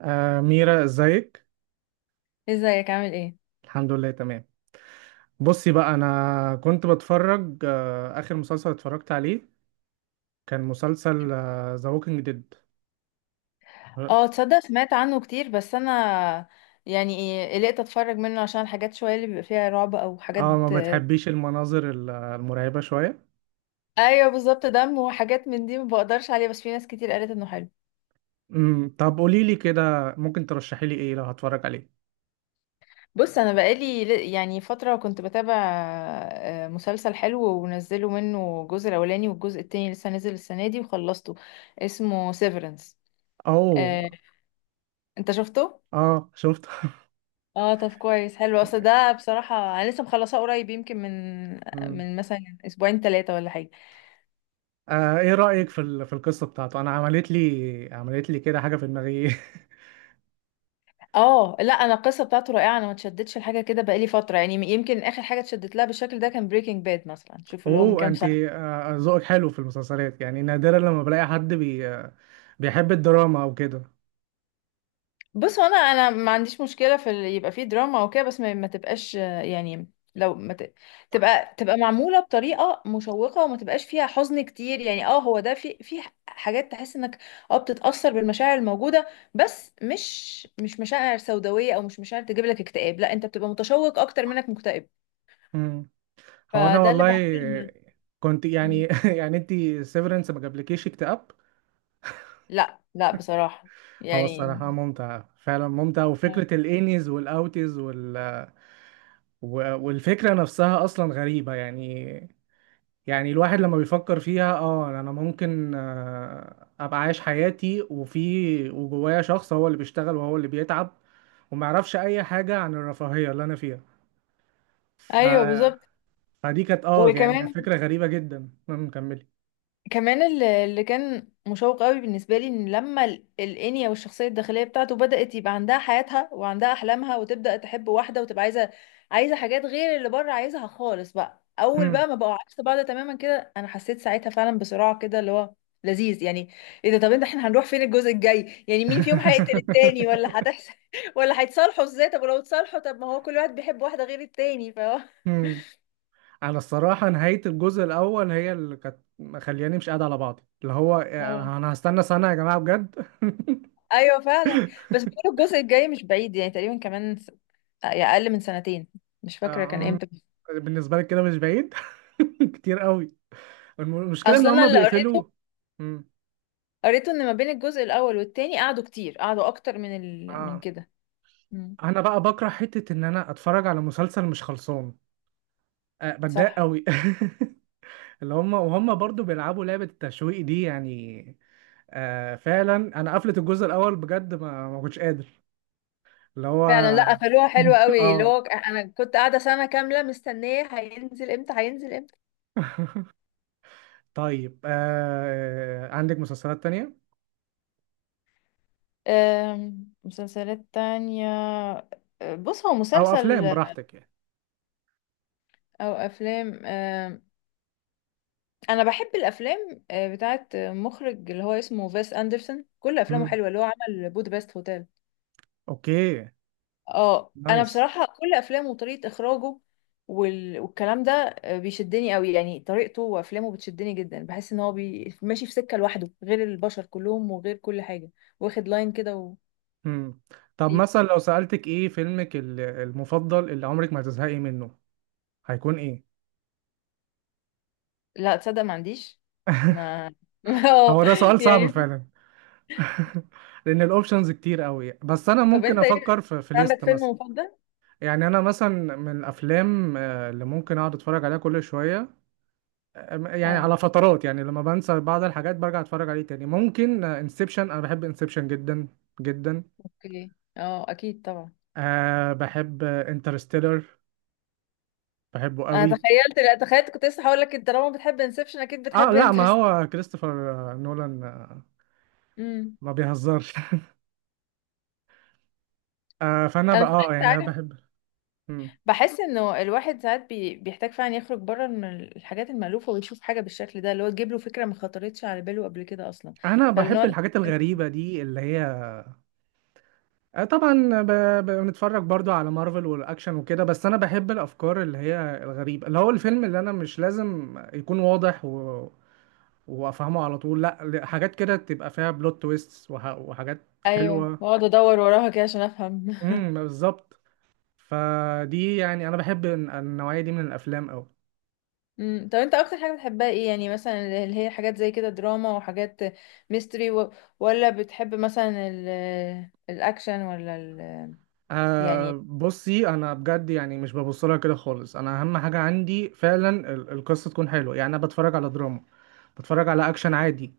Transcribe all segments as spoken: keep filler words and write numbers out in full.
آه ميرا، ازيك؟ ازيك؟ عامل ايه؟ الحمد لله تمام. بصي بقى، انا كنت بتفرج آه اخر مسلسل اتفرجت عليه كان مسلسل ذا ووكينج ديد. اه. اه تصدق سمعت عنه كتير، بس انا يعني ايه قلقت اتفرج منه عشان الحاجات شويه اللي بيبقى فيها رعب او حاجات. آه، ما بتحبيش المناظر ال- المرعبة شوية. ايوه بالظبط، دم وحاجات من دي ما بقدرش عليها، بس في ناس كتير قالت انه حلو. امم طب قولي لي كده، ممكن ترشحي لي ايه لو هتفرج عليه؟ بص، انا بقالي ل- يعني فتره كنت بتابع آه، مسلسل حلو، ونزلوا منه الجزء الاولاني، والجزء التاني لسه نازل السنه دي، وخلصته. اسمه سيفرنس. او انت شفته؟ اه شفت. اه طب كويس. حلو اصل ده بصراحة. انا لسه مخلصاه قريب، يمكن من مم. من مثلا اسبوعين ثلاثة ولا حاجة. آه، ايه رأيك في ال- في القصة بتاعته؟ انا عملت لي عملت لي كده حاجة في دماغي. اه لا، انا القصة بتاعته رائعة، انا ما اتشدتش لحاجة كده بقالي فترة، يعني يمكن اخر حاجة اتشدت لها بالشكل ده كان بريكنج باد مثلا، شوف، اللي هو من اوه كام انت سنة. آه، ذوقك حلو في المسلسلات، يعني نادرا لما بلاقي حد بي آه، بيحب الدراما او كده. بص، هو انا انا ما عنديش مشكله في ال- يبقى فيه دراما وكده، بس ما, ما تبقاش آه، يعني، لو ما ت... تبقى تبقى معموله بطريقه مشوقه وما تبقاش فيها حزن كتير. يعني اه هو ده، في في حاجات تحس انك اه بتتاثر بالمشاعر الموجوده، بس مش مش مشاعر سوداويه، او مش مشاعر تجيب لك اكتئاب، لا، انت بتبقى متشوق اكتر منك مكتئب. مم. هو انا فده اللي بحب والله لما. آه، كنت يعني مم. يعني انت سيفرنس ما جابلكيش اكتئاب؟ لا لا، بصراحه هو يعني. الصراحة ممتع، فعلا ممتع، وفكرة الانيز والاوتيز وال... و- والفكرة نفسها اصلا غريبة يعني. يعني الواحد لما بيفكر فيها، اه يعني انا ممكن آه، ابقى عايش حياتي وفي وجوايا شخص هو اللي بيشتغل وهو اللي بيتعب وما يعرفش اي حاجة عن الرفاهية اللي انا فيها. ف... ايوه بالظبط. فدي كانت اه يعني كانت وكمان، فكرة غريبة جدا. المهم كملي. كمان اللي اللي كان مشوق قوي بالنسبه لي، ان لما ال- الانيا والشخصيه الداخليه بتاعته بدات يبقى عندها حياتها وعندها احلامها، وتبدا تحب واحده، وتبقى عايزه عايزه حاجات غير اللي بره عايزها خالص. بقى اول مم. بقى ما بقوا عكس بعض تماما كده، انا حسيت ساعتها فعلا بصراع كده اللي هو لذيذ يعني. ايه ده؟ طب انت، احنا هنروح فين الجزء الجاي؟ يعني مين فيهم هيقتل التاني، ولا هتحصل، ولا هيتصالحوا ازاي؟ طب ولو اتصالحوا، طب ما هو كل واحد بيحب واحده غير التاني، فهو. مم. انا الصراحة نهاية الجزء الاول هي اللي كانت مخلياني مش قاعد على بعضي، اللي هو انا أنا هستنى سنة يا جماعة بجد. ايوه فعلا. بس بيقولوا الجزء الجاي مش بعيد، يعني تقريبا كمان س... يعني اقل من سنتين، مش فاكره كان آه، امتى. بالنسبة لك كده مش بعيد. كتير قوي. الم- المشكله ان اصلا انا هم اللي قريته، بيقفلوا. مم. قريته ان ما بين الجزء الاول والتاني قعدوا كتير، قعدوا اكتر من ال... من اه كده. مم. انا بقى بكره حته ان انا اتفرج على مسلسل مش خلصان، أه بتضايق صح. قوي. اللي هم، وهم برضو بيلعبوا لعبه التشويق دي يعني. أه فعلا. انا قفلت الجزء الاول بجد، ما ما كنتش قادر، اللي هو. فعلا، لا، قفلوها حلوه قوي، اللي اه. هو انا كنت قاعده سنه كامله مستنيه هينزل امتى، هينزل امتى. طيب أه عندك مسلسلات تانية أم، مسلسلات تانية. أه، بص، هو او مسلسل افلام؟ براحتك يعني. او افلام. انا بحب الافلام آه، بتاعت مخرج اللي هو اسمه فيس اندرسون، كل افلامه مم. حلوه، اللي هو عمل بودابست هوتيل. اوكي. اه انا نايس. بصراحه كل افلامه وطريقه اخراجه وال... والكلام ده آه، بيشدني قوي، يعني طريقته وافلامه بتشدني جدا، بحس ان هو بي... ماشي في سكه لوحده غير البشر كلهم وغير كل حاجه، واخد لاين كده و... مم. طب غريب. مثلا لو سألتك ايه فيلمك ال- المفضل اللي عمرك ما هتزهقي منه، هيكون ايه؟ لا تصدق، ما عنديش. ما. اه هو ده سؤال صعب يعني. فعلا. لان الاوبشنز كتير قوي، بس انا طب ممكن انت افكر ايه؟ في في عندك ليست فيلم مثلا. مفضل؟ يعني انا مثلا من الافلام آه، اللي ممكن اقعد اتفرج عليها كل شويه، آه، يعني اه على فترات، يعني لما بنسى بعض الحاجات برجع اتفرج عليه تاني، ممكن انسبشن. انا بحب انسبشن جدا جدا. اوكي، اه اكيد طبعا. أه بحب انترستيلر، بحبه انا قوي. تخيلت، لا، تخيلت، كنت لسه هقول لك انت طالما بتحب انسبشن اكيد اه بتحب لا ما انترست. هو كريستوفر آه، نولان آه، امم. ما بيهزرش. آه فانا انا بقى اه يعني ساعات انا عارف، بحب، بحس انه الواحد ساعات بي... بيحتاج فعلا يخرج بره من الحاجات المألوفة، ويشوف حاجة بالشكل ده اللي هو تجيب له فكرة ما خطرتش على باله قبل كده اصلا. انا بحب فالنوع ده. الحاجات الغريبه دي اللي هي آه، طبعا ب... ب... بنتفرج برضو على مارفل والاكشن وكده، بس انا بحب الافكار اللي هي الغريبه، اللي هو الفيلم اللي انا مش لازم يكون واضح و... وافهمه على طول، لا، ل- حاجات كده تبقى فيها بلوت تويست وح... وحاجات ايوه، حلوه. واقعد ادور وراها كده عشان افهم. امم بالظبط. فدي يعني انا بحب الن- النوعيه دي من الافلام قوي. امم. طب انت اكتر حاجة بتحبها ايه؟ يعني مثلا، اللي هي حاجات زي كده دراما وحاجات، ميستري و... ولا بتحب مثلا ال... الاكشن، ولا ال... أه يعني. بصي انا بجد يعني مش ببص لها كده خالص، انا اهم حاجه عندي فعلا ال- القصه تكون حلوه. يعني انا بتفرج على دراما، بتفرج على اكشن عادي،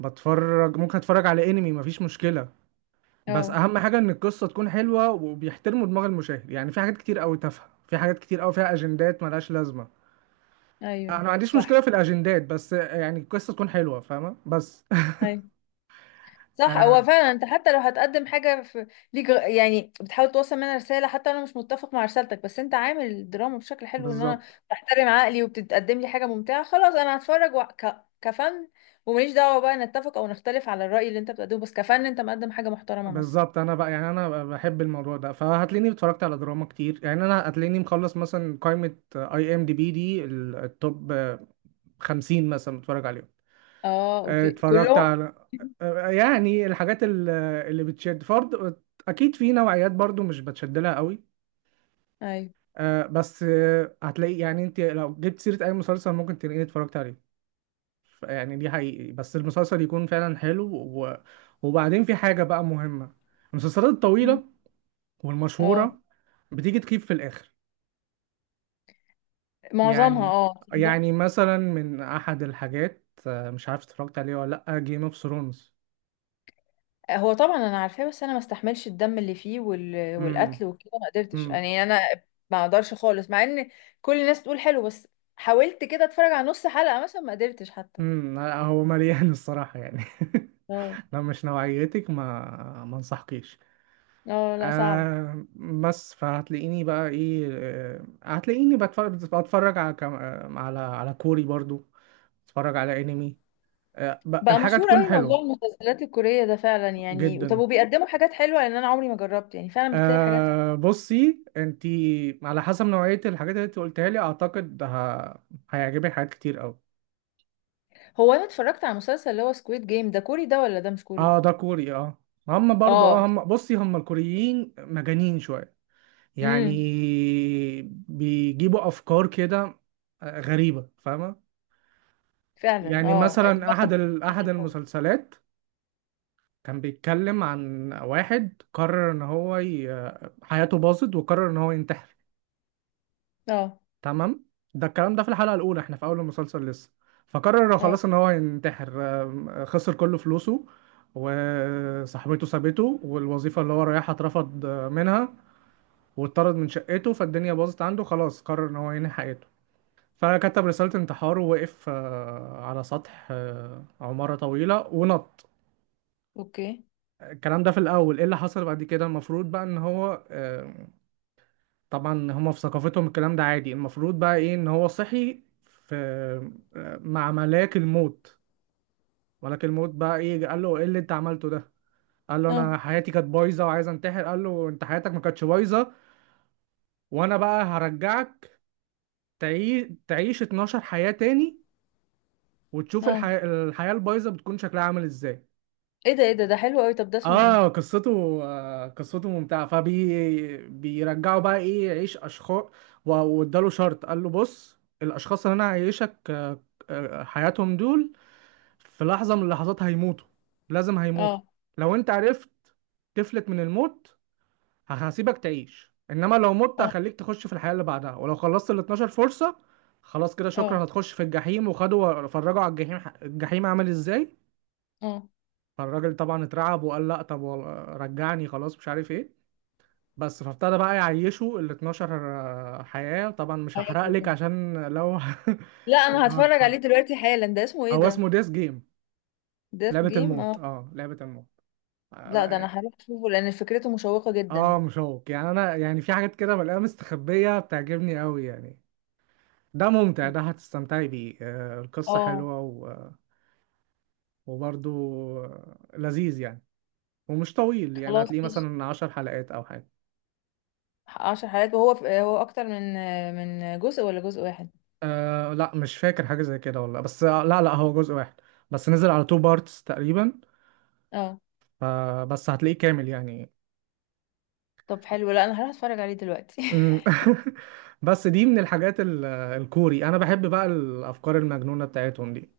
بتفرج، ممكن اتفرج على انمي مفيش مشكله، بس اه اهم حاجه ان القصه تكون حلوه وبيحترموا دماغ المشاهد. يعني في حاجات كتير قوي تافهه، في حاجات كتير قوي فيها اجندات ملهاش لازمه. انا ايوه ما عنديش صح. مشكله في الاجندات بس يعني القصه تكون حلوه، فاهمه بس؟ أيوه. صح، آه هو فعلا انت حتى لو هتقدم حاجه في ليك غ- يعني بتحاول توصل منها رساله، حتى انا مش متفق مع رسالتك، بس انت عامل الدراما بشكل حلو ان انا بالظبط. بحترم عقلي، وبتقدم لي حاجه ممتعه، خلاص انا هتفرج و... ك... كفن، وماليش دعوه بقى نتفق او نختلف على الراي اللي انت بتقدمه، بس كفن انت مقدم حاجه محترمه مثلا. بالظبط، انا بقى يعني انا بحب الموضوع ده، فهتلاقيني اتفرجت على دراما كتير. يعني انا هتلاقيني مخلص مثلا قائمه اي ام دي بي دي ال- التوب خمسين مثلا، متفرج عليهم. اه آه، اوكي، اتفرجت كلهم. على آه، يعني الحاجات ال- اللي بتشد فرض. اكيد في نوعيات برضو مش بتشد لها قوي ايوه. آه، بس آه، هتلاقي يعني انت لو جبت سيرة اي مسلسل ممكن تلاقيني اتفرجت عليه. ف- يعني دي حقيقي، بس المسلسل يكون فعلا حلو و... وبعدين في حاجة بقى مهمة، المسلسلات مم. الطويلة اه والمشهورة بتيجي تخيب في الاخر معظمها. يعني. اه تصدق، يعني مثلا من احد الحاجات آه، مش عارف اتفرجت عليه ولا لا، جيم اوف ثرونز. هو طبعا انا عارفاه، بس انا ما استحملش الدم اللي فيه وال... والقتل وكده، ما قدرتش امم. يعني، انا ما اقدرش خالص، مع ان كل الناس تقول حلو، بس حاولت كده اتفرج على نص حلقة مثلا ما قدرتش حتى. امم لا، هو مليان الصراحة يعني. اه. لو مش نوعيتك ما ما انصحكيش. اه لا، صعب. آه بس فهتلاقيني بقى ايه، آه، هتلاقيني بتفرج، بتفرج على كم- آه، على على كوري برضو، بتفرج على انمي، آه ب- بقى الحاجة مشهور تكون قوي موضوع حلوة المسلسلات الكورية ده فعلا، يعني طب جدا. وبيقدموا حاجات حلوة؟ لان انا عمري ما جربت، يعني فعلا بتلاقي حاجات. آه بصي انتي على حسب نوعية الحاجات اللي انت قلتها لي، اعتقد ه... هيعجبك حاجات كتير قوي. هو انا اتفرجت على مسلسل اللي هو سكويد جيم، ده كوري ده ولا ده مش كوري؟ اه ده كوري اه. هم برضو اه، اه. هم بصي هم الكوريين مجانين شوية يعني، امم. بيجيبوا افكار كده آه، غريبه فاهمه؟ فعلا يعني اه. مثلا احد ال... احد المسلسلات كان بيتكلم عن واحد قرر ان هو ي... حياته باظت وقرر ان هو ينتحر. اه. تمام؟ ده الكلام ده في الحلقه الاولى، احنا في اول المسلسل لسه. فقرر اه. خلاص ان هو ينتحر، آم، خسر كل فلوسه وصاحبته سابته والوظيفه اللي هو رايحها اترفض آه، منها واتطرد من شقته، فالدنيا باظت عنده، خلاص قرر ان هو ينهي حياته. فكتب رسالة انتحار ووقف آه، على سطح آه، عمارة طويلة ونط. اوكي. الكلام ده في الأول. إيه اللي حصل بعد كده؟ المفروض بقى إن هو آه، طبعا هما في ثقافتهم الكلام ده عادي، المفروض بقى إيه، إن هو صحي في آه، مع ملاك الموت. ملاك الموت بقى إيه؟ قال له إيه اللي أنت عملته ده؟ قال له اه. أنا حياتي كانت بايظة وعايز أنتحر. قال له أنت حياتك ما كانتش بايظة، وأنا بقى هرجعك تعيش تعيش اتناشر حياة تاني وتشوف اه. الحياة الحياة البايظة بتكون شكلها عامل إزاي. ايه ده؟ ايه ده؟ ده حلو قوي، طب ده اسمه ايه؟ اه قصته، آه قصته ممتعه، فبي بيرجعوا بقى ايه يعيش اشخاص. واداله شرط، قال له بص الاشخاص اللي انا هعيشك آه، آه، حياتهم دول في لحظه من اللحظات هيموتوا، لازم هيموتوا. اه. لو انت عرفت تفلت من الموت هسيبك تعيش، انما لو مت اه. هخليك تخش في الحياه اللي بعدها، ولو خلصت ال اتناشر فرصه خلاص كده شكرا، اه. هتخش في الجحيم. وخدوا فرجوا على الجحيم، الجحيم عامل ازاي. اه. فالراجل طبعا اترعب وقال لا طب وال- رجعني خلاص مش عارف ايه. بس فابتدى بقى يعيشوا ال اتناشر آه، حياة. طبعا مش هحرق هياكل لك ده؟ عشان لو لا انا لو هتفرج عليه هتتفرج. دلوقتي حالا، ده اسمه ايه هو ده؟ اسمه ديس جيم، ديث لعبة جيم. اه. الموت، اه لعبة الموت لا ده انا اه. هروح اشوفه لان فكرته مشوقة آه، جدا. مشوق يعني، انا يعني في حاجات كده بلاقيها مستخبية بتعجبني قوي يعني. ده ممتع، ده هتستمتعي بيه آه، القصة اه. حلوة و- وبرضه آه، لذيذ يعني. ومش طويل، يعني خلاص هتلاقيه ماشي. مثلا عشر حلقات او حاجة. عشر حلقات، وهو في، هو اكتر من من جزء ولا جزء واحد؟ آه لا مش فاكر حاجة زي كده والله، بس آه، لا لا هو جزء واحد بس نزل على تو بارتس تقريبا، اه. فبس هتلاقيه كامل يعني. طب حلو، لا انا هروح اتفرج عليه دلوقتي. أمم. بس دي من الحاجات ال- الكوري، انا بحب بقى الافكار المجنونة بتاعتهم دي.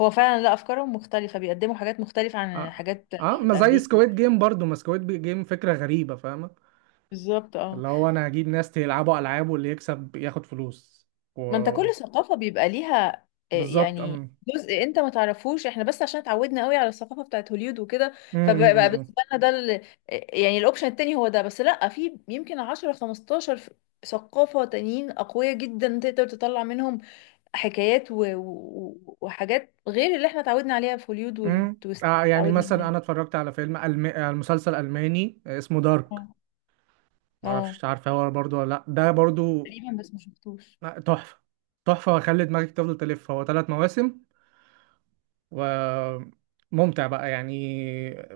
هو فعلا، لا، افكارهم مختلفة، بيقدموا حاجات مختلفة عن اه الحاجات اه، ما زي الامريكي. سكويد جيم برضو، ما سكويد جيم فكرة غريبة فاهمة؟ بالظبط اه. اللي هو انا هجيب ناس يلعبوا العاب واللي يكسب ياخد فلوس و... ما انت كل ثقافة بيبقى ليها آه، بالظبط. يعني أم. جزء انت ما تعرفوش، احنا بس عشان اتعودنا قوي على الثقافة بتاعت هوليود وكده. أم، فبقى أم، أم، بقى أم. بالنسبة لنا ده ال- آه، يعني الاوبشن التاني هو ده، بس لا، في يمكن عشرة خمستاشر ف- ثقافة تانيين أقوياء جدا تقدر تطلع منهم حكايات و... و... وحاجات غير اللي احنا اتعودنا عليها في هوليود، أم. والتويست اللي آه يعني اتعودنا مثلا عليها. انا اتفرجت على فيلم ألم... آه، مسلسل الماني آه، اسمه دارك. اه. معرفش اه انت عارفه هو برضو ولا لا؟ ده برضو. تقريبا، بس ما شفتوش. لا، تحفه، تحفه وهيخلي دماغك تفضل تلف، هو ثلاث مواسم وممتع بقى يعني.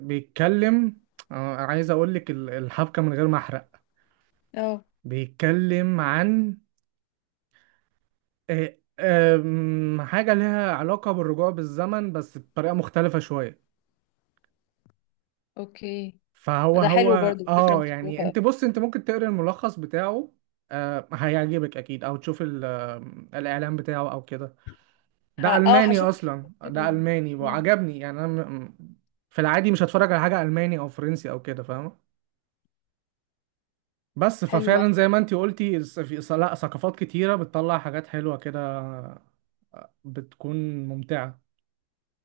بيتكلم آه، عايز اقول لك ال- الحبكه من غير ما احرق. اه بيتكلم عن آه، آم، حاجه لها علاقه بالرجوع بالزمن بس بطريقه مختلفه شويه. اوكي. فهو ده هو حلو برضو، فكرة اه يعني مشوقة. انت بص، انت ممكن تقرا الملخص بتاعه آه، هيعجبك اكيد، او تشوف ال- آه، الاعلان بتاعه او كده. ه... ده اه الماني هشوف اصلا ده كده. الماني وعجبني. يعني انا م- م- في العادي مش هتفرج على حاجه الماني او فرنسي او كده، فاهمه؟ بس حلوة. ففعلا زي ما انتي قلتي، الس- في س- لا، ثقافات كتيره بتطلع حاجات حلوه كده، بتكون ممتعه.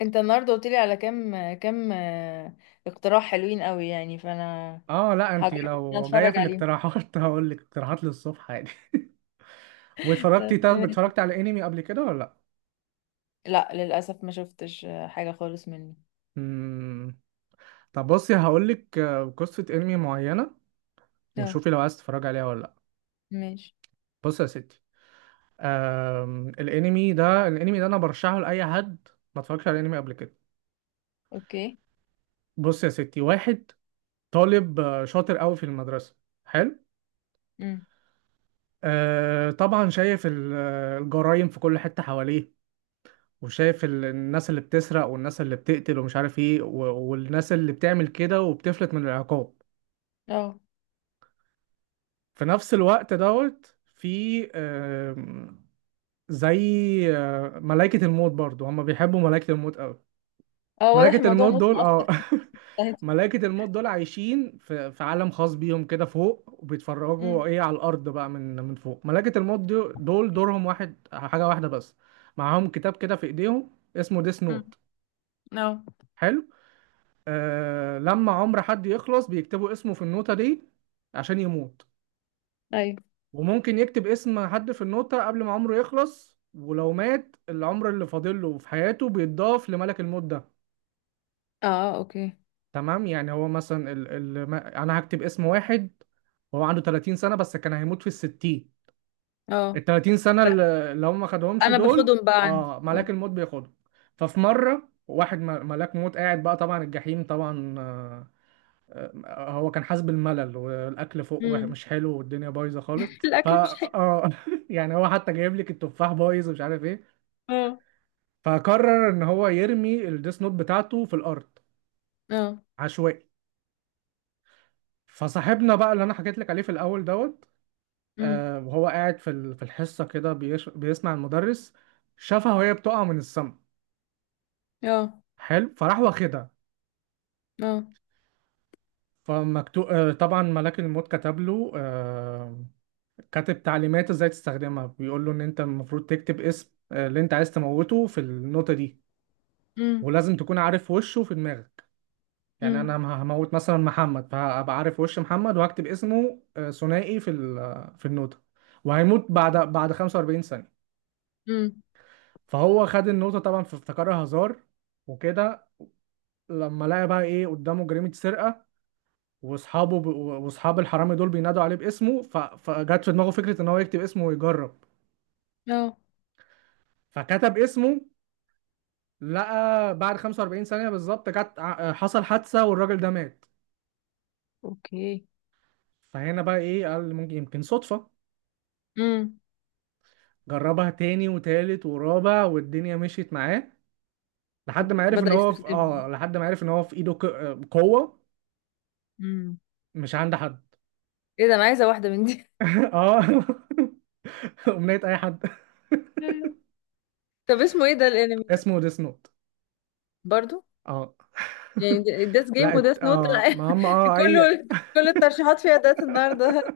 انت النهارده قلت لي على كام كام آه، اقتراح حلوين قوي يعني، فانا اه لا انتي هجرب ان أنا لو جايه في اتفرج عليهم. الاقتراحات هقول لك اقتراحات للصبح عادي. واتفرجتي؟ طب تمام. اتفرجتي على انمي قبل كده ولا لا؟ لا للاسف ما شفتش آه، حاجه خالص مني. مم. طب بصي هقول لك قصه انمي معينه، اه. وشوفي لو عايز تتفرجي عليها ولا لا. ماشي. بصي يا ستي، آم، الانمي ده الانمي ده انا برشحه لاي حد ما اتفرجش على الانمي قبل كده. اوكي. بص يا ستي، واحد طالب آه، شاطر قوي في المدرسه، حلو. امم. آه طبعا شايف ال- آه، الجرايم في كل حته حواليه، وشايف ال- الناس اللي بتسرق والناس اللي بتقتل ومش عارف ايه، و- والناس اللي بتعمل كده وبتفلت من العقاب. اه. في نفس الوقت دوت في آم، زي آه، ملائكة الموت. برضو هما بيحبوا ملائكة الموت قوي. اه. واضح، ملائكة الموضوع الموت نط دول اه اصلا. ملائكة الموت دول عايشين في في عالم خاص بيهم كده فوق، وبيتفرجوا امم. ايه على الأرض بقى من من فوق. ملائكة الموت دو- دول دورهم واحد، حاجة واحدة بس، معاهم كتاب كده في ايديهم اسمه ديس امم. نوت، اه. حلو. آه لما عمر حد يخلص بيكتبوا اسمه في النوتة دي عشان يموت. ايوه. وممكن يكتب اسم حد في النوتة قبل ما عمره يخلص، ولو مات العمر اللي فاضله في حياته بيتضاف لملك الموت ده. اه اوكي. تمام؟ يعني هو مثلا ال... ال... ما- انا هكتب اسم واحد وهو عنده تلاتين سنة بس كان هيموت في الستين، ال اه تلاتين سنة ب- اللي اللي هم ما خدهمش انا دول باخدهم بقى عندي. اه ملاك الموت بياخدهم. ففي مرة واحد م- ملاك موت قاعد بقى، طبعا الجحيم طبعا آه، آه، هو كان حاسس بالملل والاكل فوق وح- امم. مش حلو والدنيا بايظه خالص. فا الاكل مش حلو. اه يعني هو حتى جايب لك التفاح بايظ ومش عارف ايه. اه. فقرر ان هو يرمي الديس نوت بتاعته في الارض اه. عشوائي. فصاحبنا بقى اللي انا حكيت لك عليه في الاول دوت امم. آه، وهو قاعد في ال- في الحصة كده بيش- بيسمع المدرس، شافها وهي بتقع من السما، اه. حلو. فراح واخدها. اه. فمكتوب آه، طبعا ملاك الموت كتب له آه، كاتب تعليمات ازاي تستخدمها، بيقول له ان انت المفروض تكتب اسم آه، اللي انت عايز تموته في النوتة دي، امم. ولازم تكون عارف وشه في دماغك. يعني امم. انا ه- هموت مثلا محمد، فهبقى عارف وش محمد وهكتب اسمه آه، ثنائي في ال- في النوتة، وهيموت بعد بعد خمسة واربعين ثانية. امم. فهو خد النقطة طبعا فافتكرها هزار وكده. لما لقى بقى ايه قدامه جريمة سرقة، واصحابه ب... واصحاب الحرامي دول بينادوا عليه باسمه، ف... فجت في دماغه فكرة ان هو يكتب اسمه ويجرب. اه فكتب اسمه، لقى بعد خمسة واربعين ثانية بالظبط جت ع- حصل حادثة والراجل ده مات. اوكي. فهنا بقى ايه قال ممكن يمكن صدفة. امم. جربها تاني وتالت ورابع والدنيا مشيت معاه، أوك- لحد ما عرف ان بدأ هو في... يستخدمها. اه لحد ما عرف ان هو في ايده ك... قوة امم. مش عند حد. ايه ده؟ انا عايزة واحدة من دي. اه أغنية أي حد. طب اسمه ايه ده الانمي ده؟ اسمه ديس نوت برضو؟ اه. يعني ديس لا جيم ات- وديس نوت. اه ما هم اه اي. كله، كل الترشيحات فيها دات النهارده.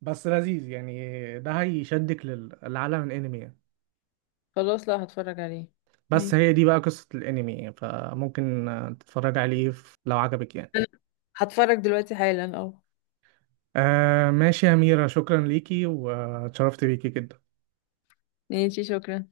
بس لذيذ يعني، ده هيشدك لل- للعالم الانمي يعني. خلاص، لا، هتفرج عليه. بس ماشي. هي دي بقى قصة الانمي يعني، فممكن آه، تتفرج عليه في- لو عجبك يعني. انا هتفرج دلوقتي حالا. اه، آه ماشي يا أميرة، شكرا ليكي واتشرفت بيكي جدا. ماشي، شكرا.